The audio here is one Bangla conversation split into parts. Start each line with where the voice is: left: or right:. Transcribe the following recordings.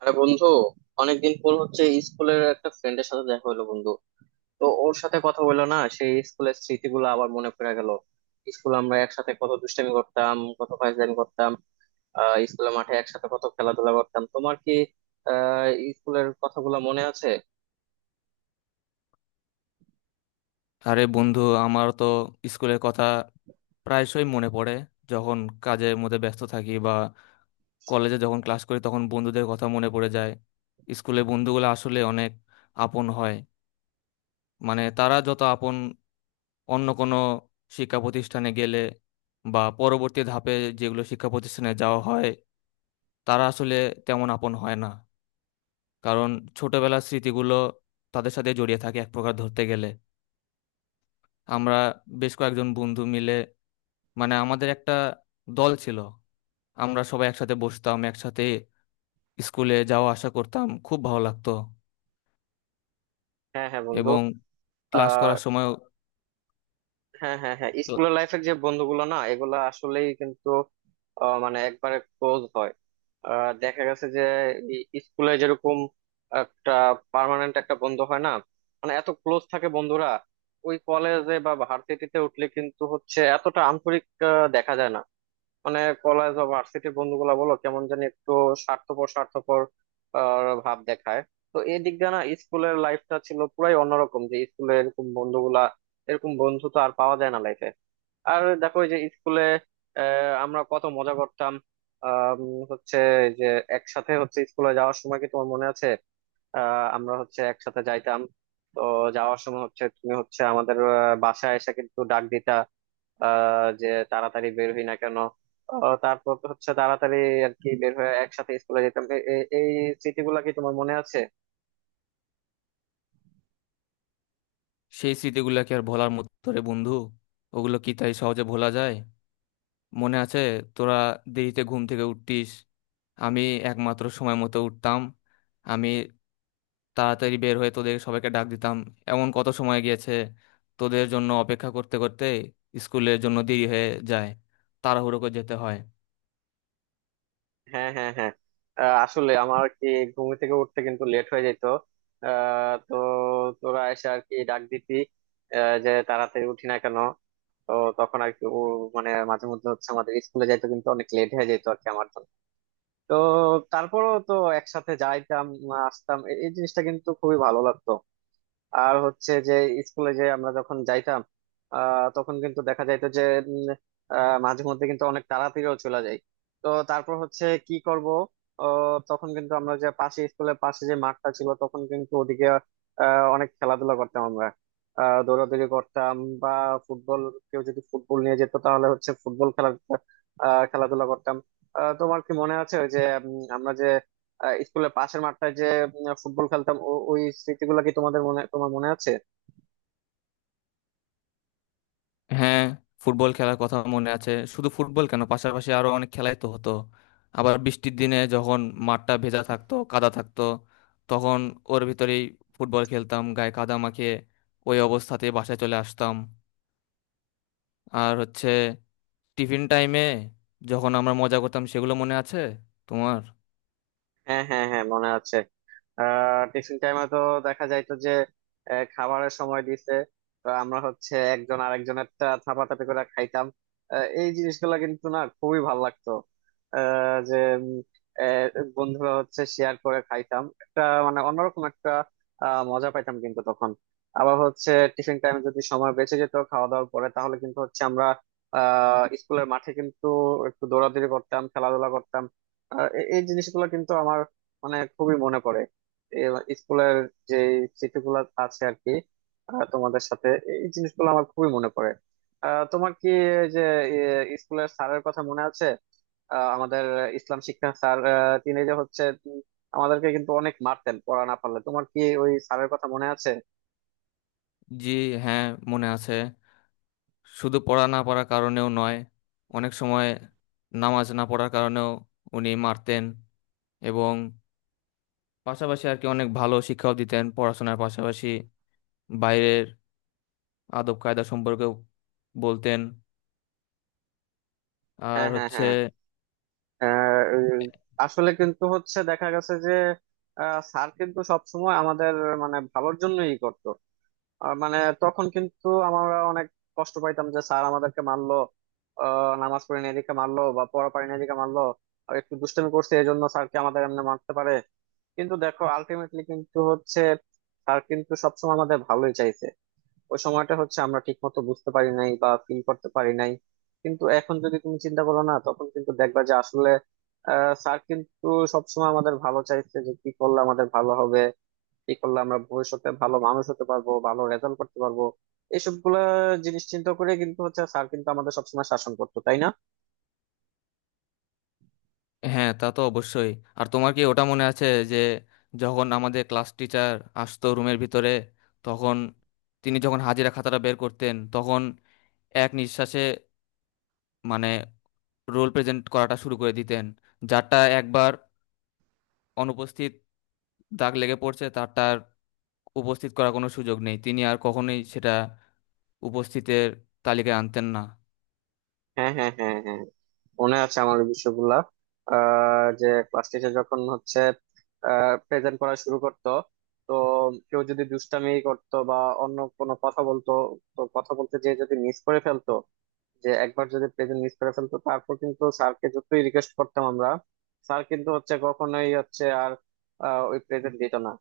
right: আরে বন্ধু, অনেকদিন পর হচ্ছে স্কুলের একটা ফ্রেন্ডের সাথে দেখা হলো বন্ধু। তো ওর সাথে কথা হলো না, সেই স্কুলের স্মৃতিগুলো আবার মনে পড়ে গেল। স্কুল আমরা একসাথে কত দুষ্টামি করতাম, কত ফাইজলামি করতাম। স্কুলের মাঠে একসাথে কত খেলাধুলা করতাম, তোমার কি আহ স্কুলের কথাগুলো মনে আছে?
left: আরে বন্ধু, আমার তো স্কুলের কথা প্রায়শই মনে পড়ে। যখন কাজের মধ্যে ব্যস্ত থাকি বা কলেজে যখন ক্লাস করি তখন বন্ধুদের কথা মনে পড়ে যায়। স্কুলের বন্ধুগুলো আসলে অনেক আপন হয়। মানে তারা যত আপন, অন্য কোনো শিক্ষা প্রতিষ্ঠানে গেলে বা পরবর্তী ধাপে যেগুলো শিক্ষা প্রতিষ্ঠানে যাওয়া হয়, তারা আসলে তেমন আপন হয় না। কারণ ছোটবেলার স্মৃতিগুলো তাদের সাথে জড়িয়ে থাকে এক প্রকার ধরতে গেলে। আমরা বেশ কয়েকজন বন্ধু মিলে, মানে আমাদের একটা দল ছিল, আমরা সবাই একসাথে বসতাম, একসাথে স্কুলে যাওয়া আসা করতাম, খুব ভালো লাগতো
right: হ্যাঁ হ্যাঁ বন্ধু।
left: এবং ক্লাস
right: আহ
left: করার সময়।
right: হ্যাঁ হ্যাঁ হ্যাঁ, স্কুলের লাইফের যে বন্ধুগুলো না, এগুলা আসলেই কিন্তু মানে একবারে ক্লোজ হয়। দেখা গেছে যে স্কুলে যেরকম একটা পার্মানেন্ট একটা বন্ধু হয় না, মানে এত ক্লোজ থাকে বন্ধুরা, ওই কলেজে বা ভার্সিটিতে উঠলে কিন্তু হচ্ছে এতটা আন্তরিক দেখা যায় না। মানে কলেজ বা ভার্সিটির বন্ধুগুলা বলো কেমন জানি একটু স্বার্থপর স্বার্থপর ভাব দেখায়। তো এই দিক দিয়ে না স্কুলের লাইফটা ছিল পুরাই অন্যরকম, যে স্কুলে এরকম বন্ধুগুলা, এরকম বন্ধু তো আর পাওয়া যায় না লাইফে। আর দেখো, এই যে স্কুলে আমরা কত মজা করতাম। আম, হচ্ছে যে একসাথে হচ্ছে স্কুলে যাওয়ার সময় কি তোমার মনে আছে? আমরা হচ্ছে একসাথে যাইতাম। তো যাওয়ার সময় হচ্ছে তুমি হচ্ছে আমাদের বাসায় এসে কিন্তু ডাক দিতা, যে তাড়াতাড়ি বের হই না কেন। ও তারপর তো হচ্ছে তাড়াতাড়ি আর কি বের হয়ে একসাথে স্কুলে যেতাম। এই স্মৃতিগুলো কি তোমার মনে আছে?
left: সেই স্মৃতিগুলো কি আর ভোলার মতো রে বন্ধু? ওগুলো কি তাই সহজে ভোলা যায়? মনে আছে তোরা দেরিতে ঘুম থেকে উঠতিস, আমি একমাত্র সময় মতো উঠতাম। আমি তাড়াতাড়ি বের হয়ে তোদের সবাইকে ডাক দিতাম। এমন কত সময় গিয়েছে তোদের জন্য অপেক্ষা করতে করতে স্কুলের জন্য দেরি হয়ে যায়, তাড়াহুড়ো করে যেতে হয়।
right: হ্যাঁ হ্যাঁ হ্যাঁ। আসলে আমার কি ঘুম থেকে উঠতে কিন্তু লেট হয়ে যেত। তো তোরা এসে আর কি ডাক দিতি, যে তাড়াতাড়ি উঠি না কেন। তো তখন আর কি ও, মানে মাঝে মধ্যে হচ্ছে আমাদের স্কুলে যাইতো কিন্তু অনেক লেট হয়ে যেত আর কি আমার জন্য। তো তারপরও তো একসাথে যাইতাম আসতাম। এই জিনিসটা কিন্তু খুবই ভালো লাগতো। আর হচ্ছে যে স্কুলে যে আমরা যখন যাইতাম তখন কিন্তু দেখা যাইতো যে উম, মাঝে মধ্যে কিন্তু অনেক তাড়াতাড়িও চলে যাই। তো তারপর হচ্ছে কি করব, তখন কিন্তু আমরা যে পাশে স্কুলের পাশে যে মাঠটা ছিল তখন কিন্তু ওদিকে অনেক খেলাধুলা করতাম আমরা। দৌড়াদৌড়ি করতাম বা ফুটবল, কেউ যদি ফুটবল নিয়ে যেত তাহলে হচ্ছে ফুটবল খেলা, খেলাধুলা করতাম। তোমার কি মনে আছে ওই যে আমরা যে স্কুলের পাশের মাঠটায় যে ফুটবল খেলতাম, ওই স্মৃতিগুলো কি তোমাদের মনে তোমার মনে আছে?
left: হ্যাঁ, ফুটবল খেলার কথা মনে আছে। শুধু ফুটবল কেন, পাশাপাশি আরো অনেক খেলাই তো হতো। আবার বৃষ্টির দিনে যখন মাঠটা ভেজা থাকতো, কাদা থাকতো, তখন ওর ভিতরেই ফুটবল খেলতাম গায়ে কাদা মাখিয়ে, ওই অবস্থাতে বাসায় চলে আসতাম। আর হচ্ছে টিফিন টাইমে যখন আমরা মজা করতাম, সেগুলো মনে আছে তোমার?
right: হ্যাঁ হ্যাঁ হ্যাঁ মনে আছে। টিফিন টাইমে তো দেখা যাইতো যে খাবারের সময় দিছে। তো আমরা হচ্ছে একজন আরেকজনের টা থাপাথাপি করে খাইতাম। এই জিনিসগুলো কিন্তু না খুবই ভাল লাগতো, যে উম, আহ, বন্ধুরা হচ্ছে শেয়ার করে খাইতাম একটা, মানে অন্যরকম একটা মজা পাইতাম কিন্তু তখন। আবার হচ্ছে টিফিন টাইমে যদি সময় বেঁচে যেত খাওয়া দাওয়ার পরে তাহলে কিন্তু হচ্ছে আমরা স্কুলের মাঠে কিন্তু একটু দৌড়াদৌড়ি করতাম, খেলাধুলা করতাম। এই জিনিসগুলো কিন্তু আমার মানে খুবই মনে পড়ে। এ- স্কুলের যে স্মৃতিগুলো আছে আর কি তোমাদের সাথে, এই জিনিসগুলো আমার খুবই মনে পড়ে। তোমার কি এই যে স্কুলের স্যারের কথা মনে আছে? আমাদের ইসলাম শিক্ষা স্যার তিনি যে হচ্ছে আমাদেরকে কিন্তু অনেক মারতেন পড়া না পারলে, তোমার কি ওই স্যারের কথা মনে আছে?
left: জি, হ্যাঁ, মনে আছে। শুধু পড়া না পড়ার কারণেও নয়, অনেক সময় নামাজ না পড়ার কারণেও উনি মারতেন। এবং পাশাপাশি আর কি অনেক ভালো শিক্ষাও দিতেন পড়াশোনার পাশাপাশি, বাইরের আদব কায়দা সম্পর্কেও বলতেন। আর
right: হ্যাঁ হ্যাঁ
left: হচ্ছে
right: হ্যাঁ। আহ, উম, আসলে কিন্তু হচ্ছে দেখা গেছে যে স্যার কিন্তু সবসময় আমাদের মানে ভালোর জন্যই করতো। আর মানে তখন কিন্তু আমরা অনেক কষ্ট পাইতাম যে স্যার আমাদেরকে মারলো, নামাজ পড়ি না এদিকে মারলো, বা পড়া পারি না এদিকে মারলো, আর একটু দুষ্টামি করছে এই জন্য স্যারকে আমাদের এমনি মারতে পারে। কিন্তু দেখো আলটিমেটলি কিন্তু হচ্ছে স্যার কিন্তু সবসময় আমাদের ভালোই চাইছে। ওই সময়টা হচ্ছে আমরা ঠিক মতো বুঝতে পারি নাই বা ফিল করতে পারি নাই, কিন্তু এখন যদি তুমি চিন্তা করো না তখন কিন্তু দেখবা যে আসলে স্যার কিন্তু সবসময় আমাদের ভালো চাইছে, যে কি করলে আমাদের ভালো হবে, কি করলে আমরা ভবিষ্যতে ভালো মানুষ হতে পারবো, ভালো রেজাল্ট করতে পারবো, এইসব গুলা জিনিস চিন্তা করে কিন্তু হচ্ছে স্যার কিন্তু আমাদের সবসময় শাসন করতো তাই না?
left: হ্যাঁ, তা তো অবশ্যই। আর তোমার কি ওটা মনে আছে, যে যখন আমাদের ক্লাস টিচার আসতো রুমের ভিতরে, তখন তিনি যখন হাজিরা খাতাটা বের করতেন তখন এক নিঃশ্বাসে, মানে, রোল প্রেজেন্ট করাটা শুরু করে দিতেন। যারটা একবার অনুপস্থিত দাগ লেগে পড়ছে, তারটার উপস্থিত করার কোনো সুযোগ নেই, তিনি আর কখনোই সেটা উপস্থিতের তালিকায় আনতেন না।
right: হ্যাঁ হ্যাঁ হ্যাঁ হ্যাঁ মনে আছে আমার ওই বিষয়গুলা। যে ক্লাস টিচার যখন হচ্ছে প্রেজেন্ট করা শুরু করতো, তো কেউ যদি দুষ্টামি করতো বা অন্য কোনো কথা বলতো, তো কথা বলতে যে যদি মিস করে ফেলতো, যে একবার যদি প্রেজেন্ট মিস করে ফেলতো তারপর কিন্তু স্যারকে যতই রিকোয়েস্ট করতাম আমরা, স্যার কিন্তু হচ্ছে কখনোই হচ্ছে আর ওই প্রেজেন্ট দিত না।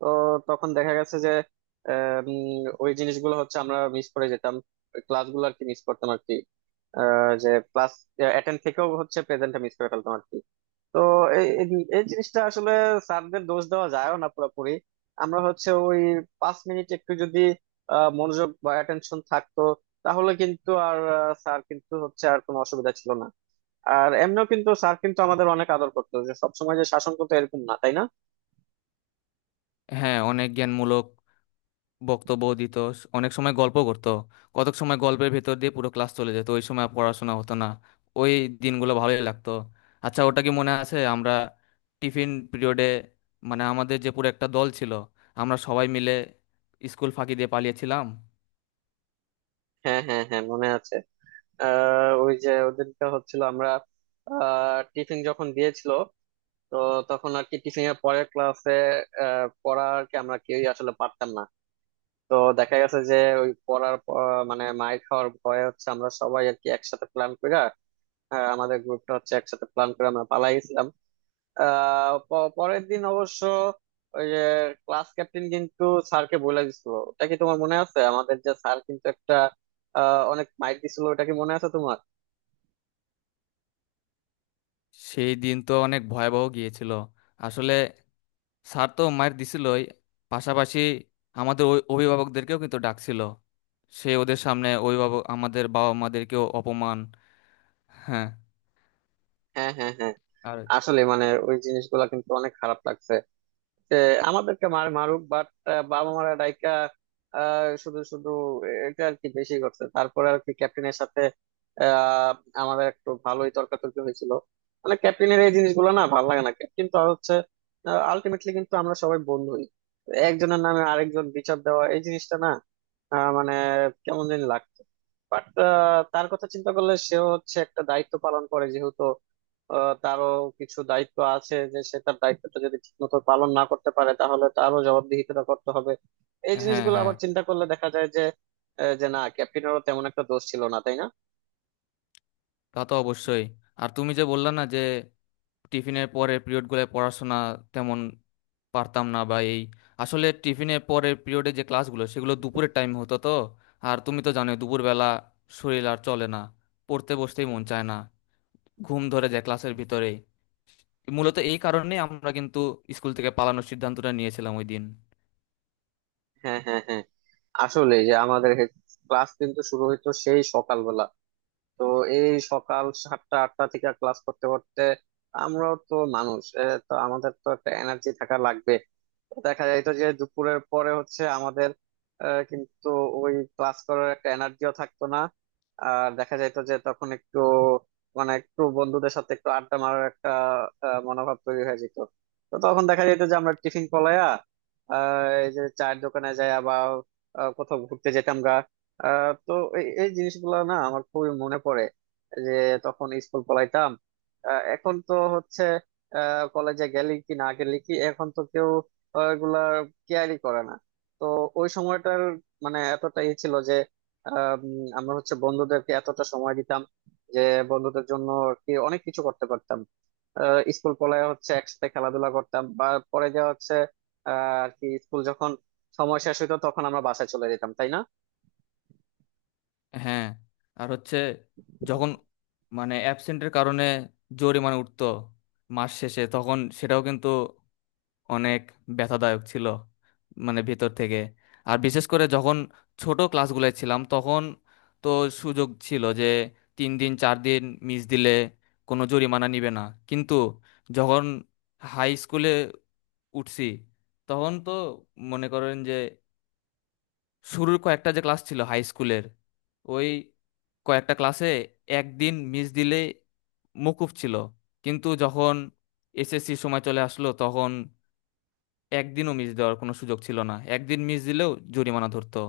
right: তো তখন দেখা গেছে যে ওই জিনিসগুলো হচ্ছে আমরা মিস করে যেতাম, ওই ক্লাসগুলো আর কি মিস করতাম আর কি, যে ক্লাস অ্যাটেন্ড থেকেও হচ্ছে প্রেজেন্টটা মিস করে ফেলতাম আর কি। তো এই এই এই জিনিসটা আসলে স্যারদের দোষ দেওয়া যায়ও না পুরোপুরি। আমরা হচ্ছে ওই 5 মিনিট একটু যদি মনোযোগ বা অ্যাটেনশন থাকতো তাহলে কিন্তু আর স্যার কিন্তু হচ্ছে আর কোনো অসুবিধা ছিল না। আর এমনিও কিন্তু স্যার কিন্তু আমাদের অনেক আদর করতো, যে সবসময় যে শাসন করতো এরকম না তাই না?
left: হ্যাঁ, অনেক জ্ঞানমূলক বক্তব্য দিত, অনেক সময় গল্প করতো। কতক সময় গল্পের ভেতর দিয়ে পুরো ক্লাস চলে যেত, ওই সময় আর পড়াশোনা হতো না। ওই দিনগুলো ভালোই লাগতো। আচ্ছা, ওটা কি মনে আছে আমরা টিফিন পিরিয়ডে, মানে আমাদের যে পুরো একটা দল ছিল, আমরা সবাই মিলে স্কুল ফাঁকি দিয়ে পালিয়েছিলাম?
right: হ্যাঁ হ্যাঁ হ্যাঁ মনে আছে। ওই যে ওদেরকে হচ্ছিল আমরা টিফিন যখন দিয়েছিল, তো তখন আর কি টিফিন এর পরের ক্লাসে পড়া আর কি আমরা কেউই আসলে পারতাম না। তো দেখা গেছে যে ওই পড়ার মানে মাইর খাওয়ার ভয়ে হচ্ছে আমরা সবাই আর কি একসাথে প্ল্যান করে, আমাদের গ্রুপটা হচ্ছে একসাথে প্ল্যান করে আমরা পালাই গেছিলাম। পরের দিন অবশ্য ওই যে ক্লাস ক্যাপ্টেন কিন্তু স্যারকে বলে দিছিল, ওটা কি তোমার মনে আছে, আমাদের যে স্যার কিন্তু একটা অনেক মাইর দিছিল, ওটা কি মনে আছে তোমার?
left: সেই দিন তো অনেক ভয়াবহ গিয়েছিল। আসলে স্যার তো মায়ের দিছিলই, পাশাপাশি আমাদের ওই অভিভাবকদেরকেও কিন্তু ডাকছিল। সে ওদের সামনে অভিভাবক আমাদের বাবা মাদেরকেও অপমান। হ্যাঁ,
right: হ্যাঁ হ্যাঁ হ্যাঁ।
left: আর
right: আসলে মানে ওই জিনিসগুলো কিন্তু অনেক খারাপ লাগছে যে আমাদেরকে মার মারুক বাট বাবা মারা ডাইকা শুধু শুধু এটা আর কি বেশি করছে। তারপরে আর কি ক্যাপ্টেনের সাথে আহ, আমাদের একটু ভালোই তর্কাতর্কি হয়েছিল। মানে ক্যাপ্টেনের এই জিনিসগুলো না ভালো লাগে না, ক্যাপ্টেন তো হচ্ছে আলটিমেটলি কিন্তু আমরা সবাই বন্ধুই, একজনের নামে আরেকজন বিচার দেওয়া এই জিনিসটা না মানে কেমন জানি লাগতো। বাট তার কথা চিন্তা করলে সেও হচ্ছে একটা দায়িত্ব পালন করে যেহেতু, তারও কিছু দায়িত্ব আছে যে সে তার দায়িত্বটা যদি ঠিক মতো পালন না করতে পারে তাহলে তারও জবাবদিহিতা করতে হবে। এই
left: হ্যাঁ,
right: জিনিসগুলো
left: হ্যাঁ,
right: আবার চিন্তা করলে দেখা যায় যে যে না ক্যাপ্টেনেরও তেমন একটা দোষ ছিল না তাই না?
left: তা তো অবশ্যই। আর তুমি যে বললা না যে টিফিনের পরে পিরিয়ডগুলোয় পড়াশোনা তেমন পারতাম না বা এই, আসলে টিফিনের পরের পিরিয়ডে যে ক্লাসগুলো সেগুলো দুপুরের টাইম হতো তো। আর তুমি তো জানোই দুপুরবেলা শরীর আর চলে না, পড়তে বসতেই মন চায় না, ঘুম ধরে যায় ক্লাসের ভিতরে। মূলত এই কারণে আমরা কিন্তু স্কুল থেকে পালানোর সিদ্ধান্তটা নিয়েছিলাম ওই দিন।
right: হ্যাঁ হ্যাঁ হ্যাঁ। আসলে যে আমাদের ক্লাস কিন্তু শুরু হইতো সেই সকালবেলা, তো এই সকাল 7টা 8টা থেকে ক্লাস করতে করতে আমরাও তো মানুষ, তো আমাদের তো একটা এনার্জি থাকা লাগবে। দেখা যাইতো যে দুপুরের পরে হচ্ছে আমাদের কিন্তু ওই ক্লাস করার একটা এনার্জিও থাকতো না। আর দেখা যাইতো যে তখন একটু মানে একটু বন্ধুদের সাথে একটু আড্ডা মারার একটা মনোভাব তৈরি হয়ে যেত। তো তখন দেখা যেত যে আমরা টিফিন পলায়া আহ, এই যে চায়ের দোকানে যাই বা কোথাও ঘুরতে যেতাম গা। তো এই এই জিনিসগুলো না আমার খুবই মনে পড়ে যে তখন স্কুল পলাইতাম। এখন তো হচ্ছে কলেজে গেলি কি না গেলি কি এখন তো কেউ এগুলা কেয়ারই করে না। তো ওই সময়টার মানে এতটা ই ছিল যে আম, আমরা হচ্ছে বন্ধুদেরকে এতটা সময় দিতাম যে বন্ধুদের জন্য আর কি অনেক কিছু করতে পারতাম। স্কুল কলেজে হচ্ছে একসাথে খেলাধুলা করতাম বা পরে যা হচ্ছে আহ, আর কি স্কুল যখন সময় শেষ হইতো তখন আমরা বাসায় চলে যেতাম তাই না?
left: হ্যাঁ, আর হচ্ছে যখন, মানে অ্যাবসেন্টের কারণে জরিমানা উঠতো মাস শেষে, তখন সেটাও কিন্তু অনেক ব্যথাদায়ক ছিল মানে ভেতর থেকে। আর বিশেষ করে যখন ছোট ক্লাসগুলোয় ছিলাম তখন তো সুযোগ ছিল যে 3 দিন 4 দিন মিস দিলে কোনো জরিমানা নিবে না। কিন্তু যখন হাই স্কুলে উঠছি তখন তো মনে করেন যে শুরুর কয়েকটা যে ক্লাস ছিল হাই স্কুলের, ওই কয়েকটা ক্লাসে একদিন মিস দিলে মকুব ছিল। কিন্তু যখন এসএসসি সময় চলে আসলো তখন একদিনও মিস দেওয়ার কোনো সুযোগ ছিল না, একদিন মিস দিলেও জরিমানা ধরতো।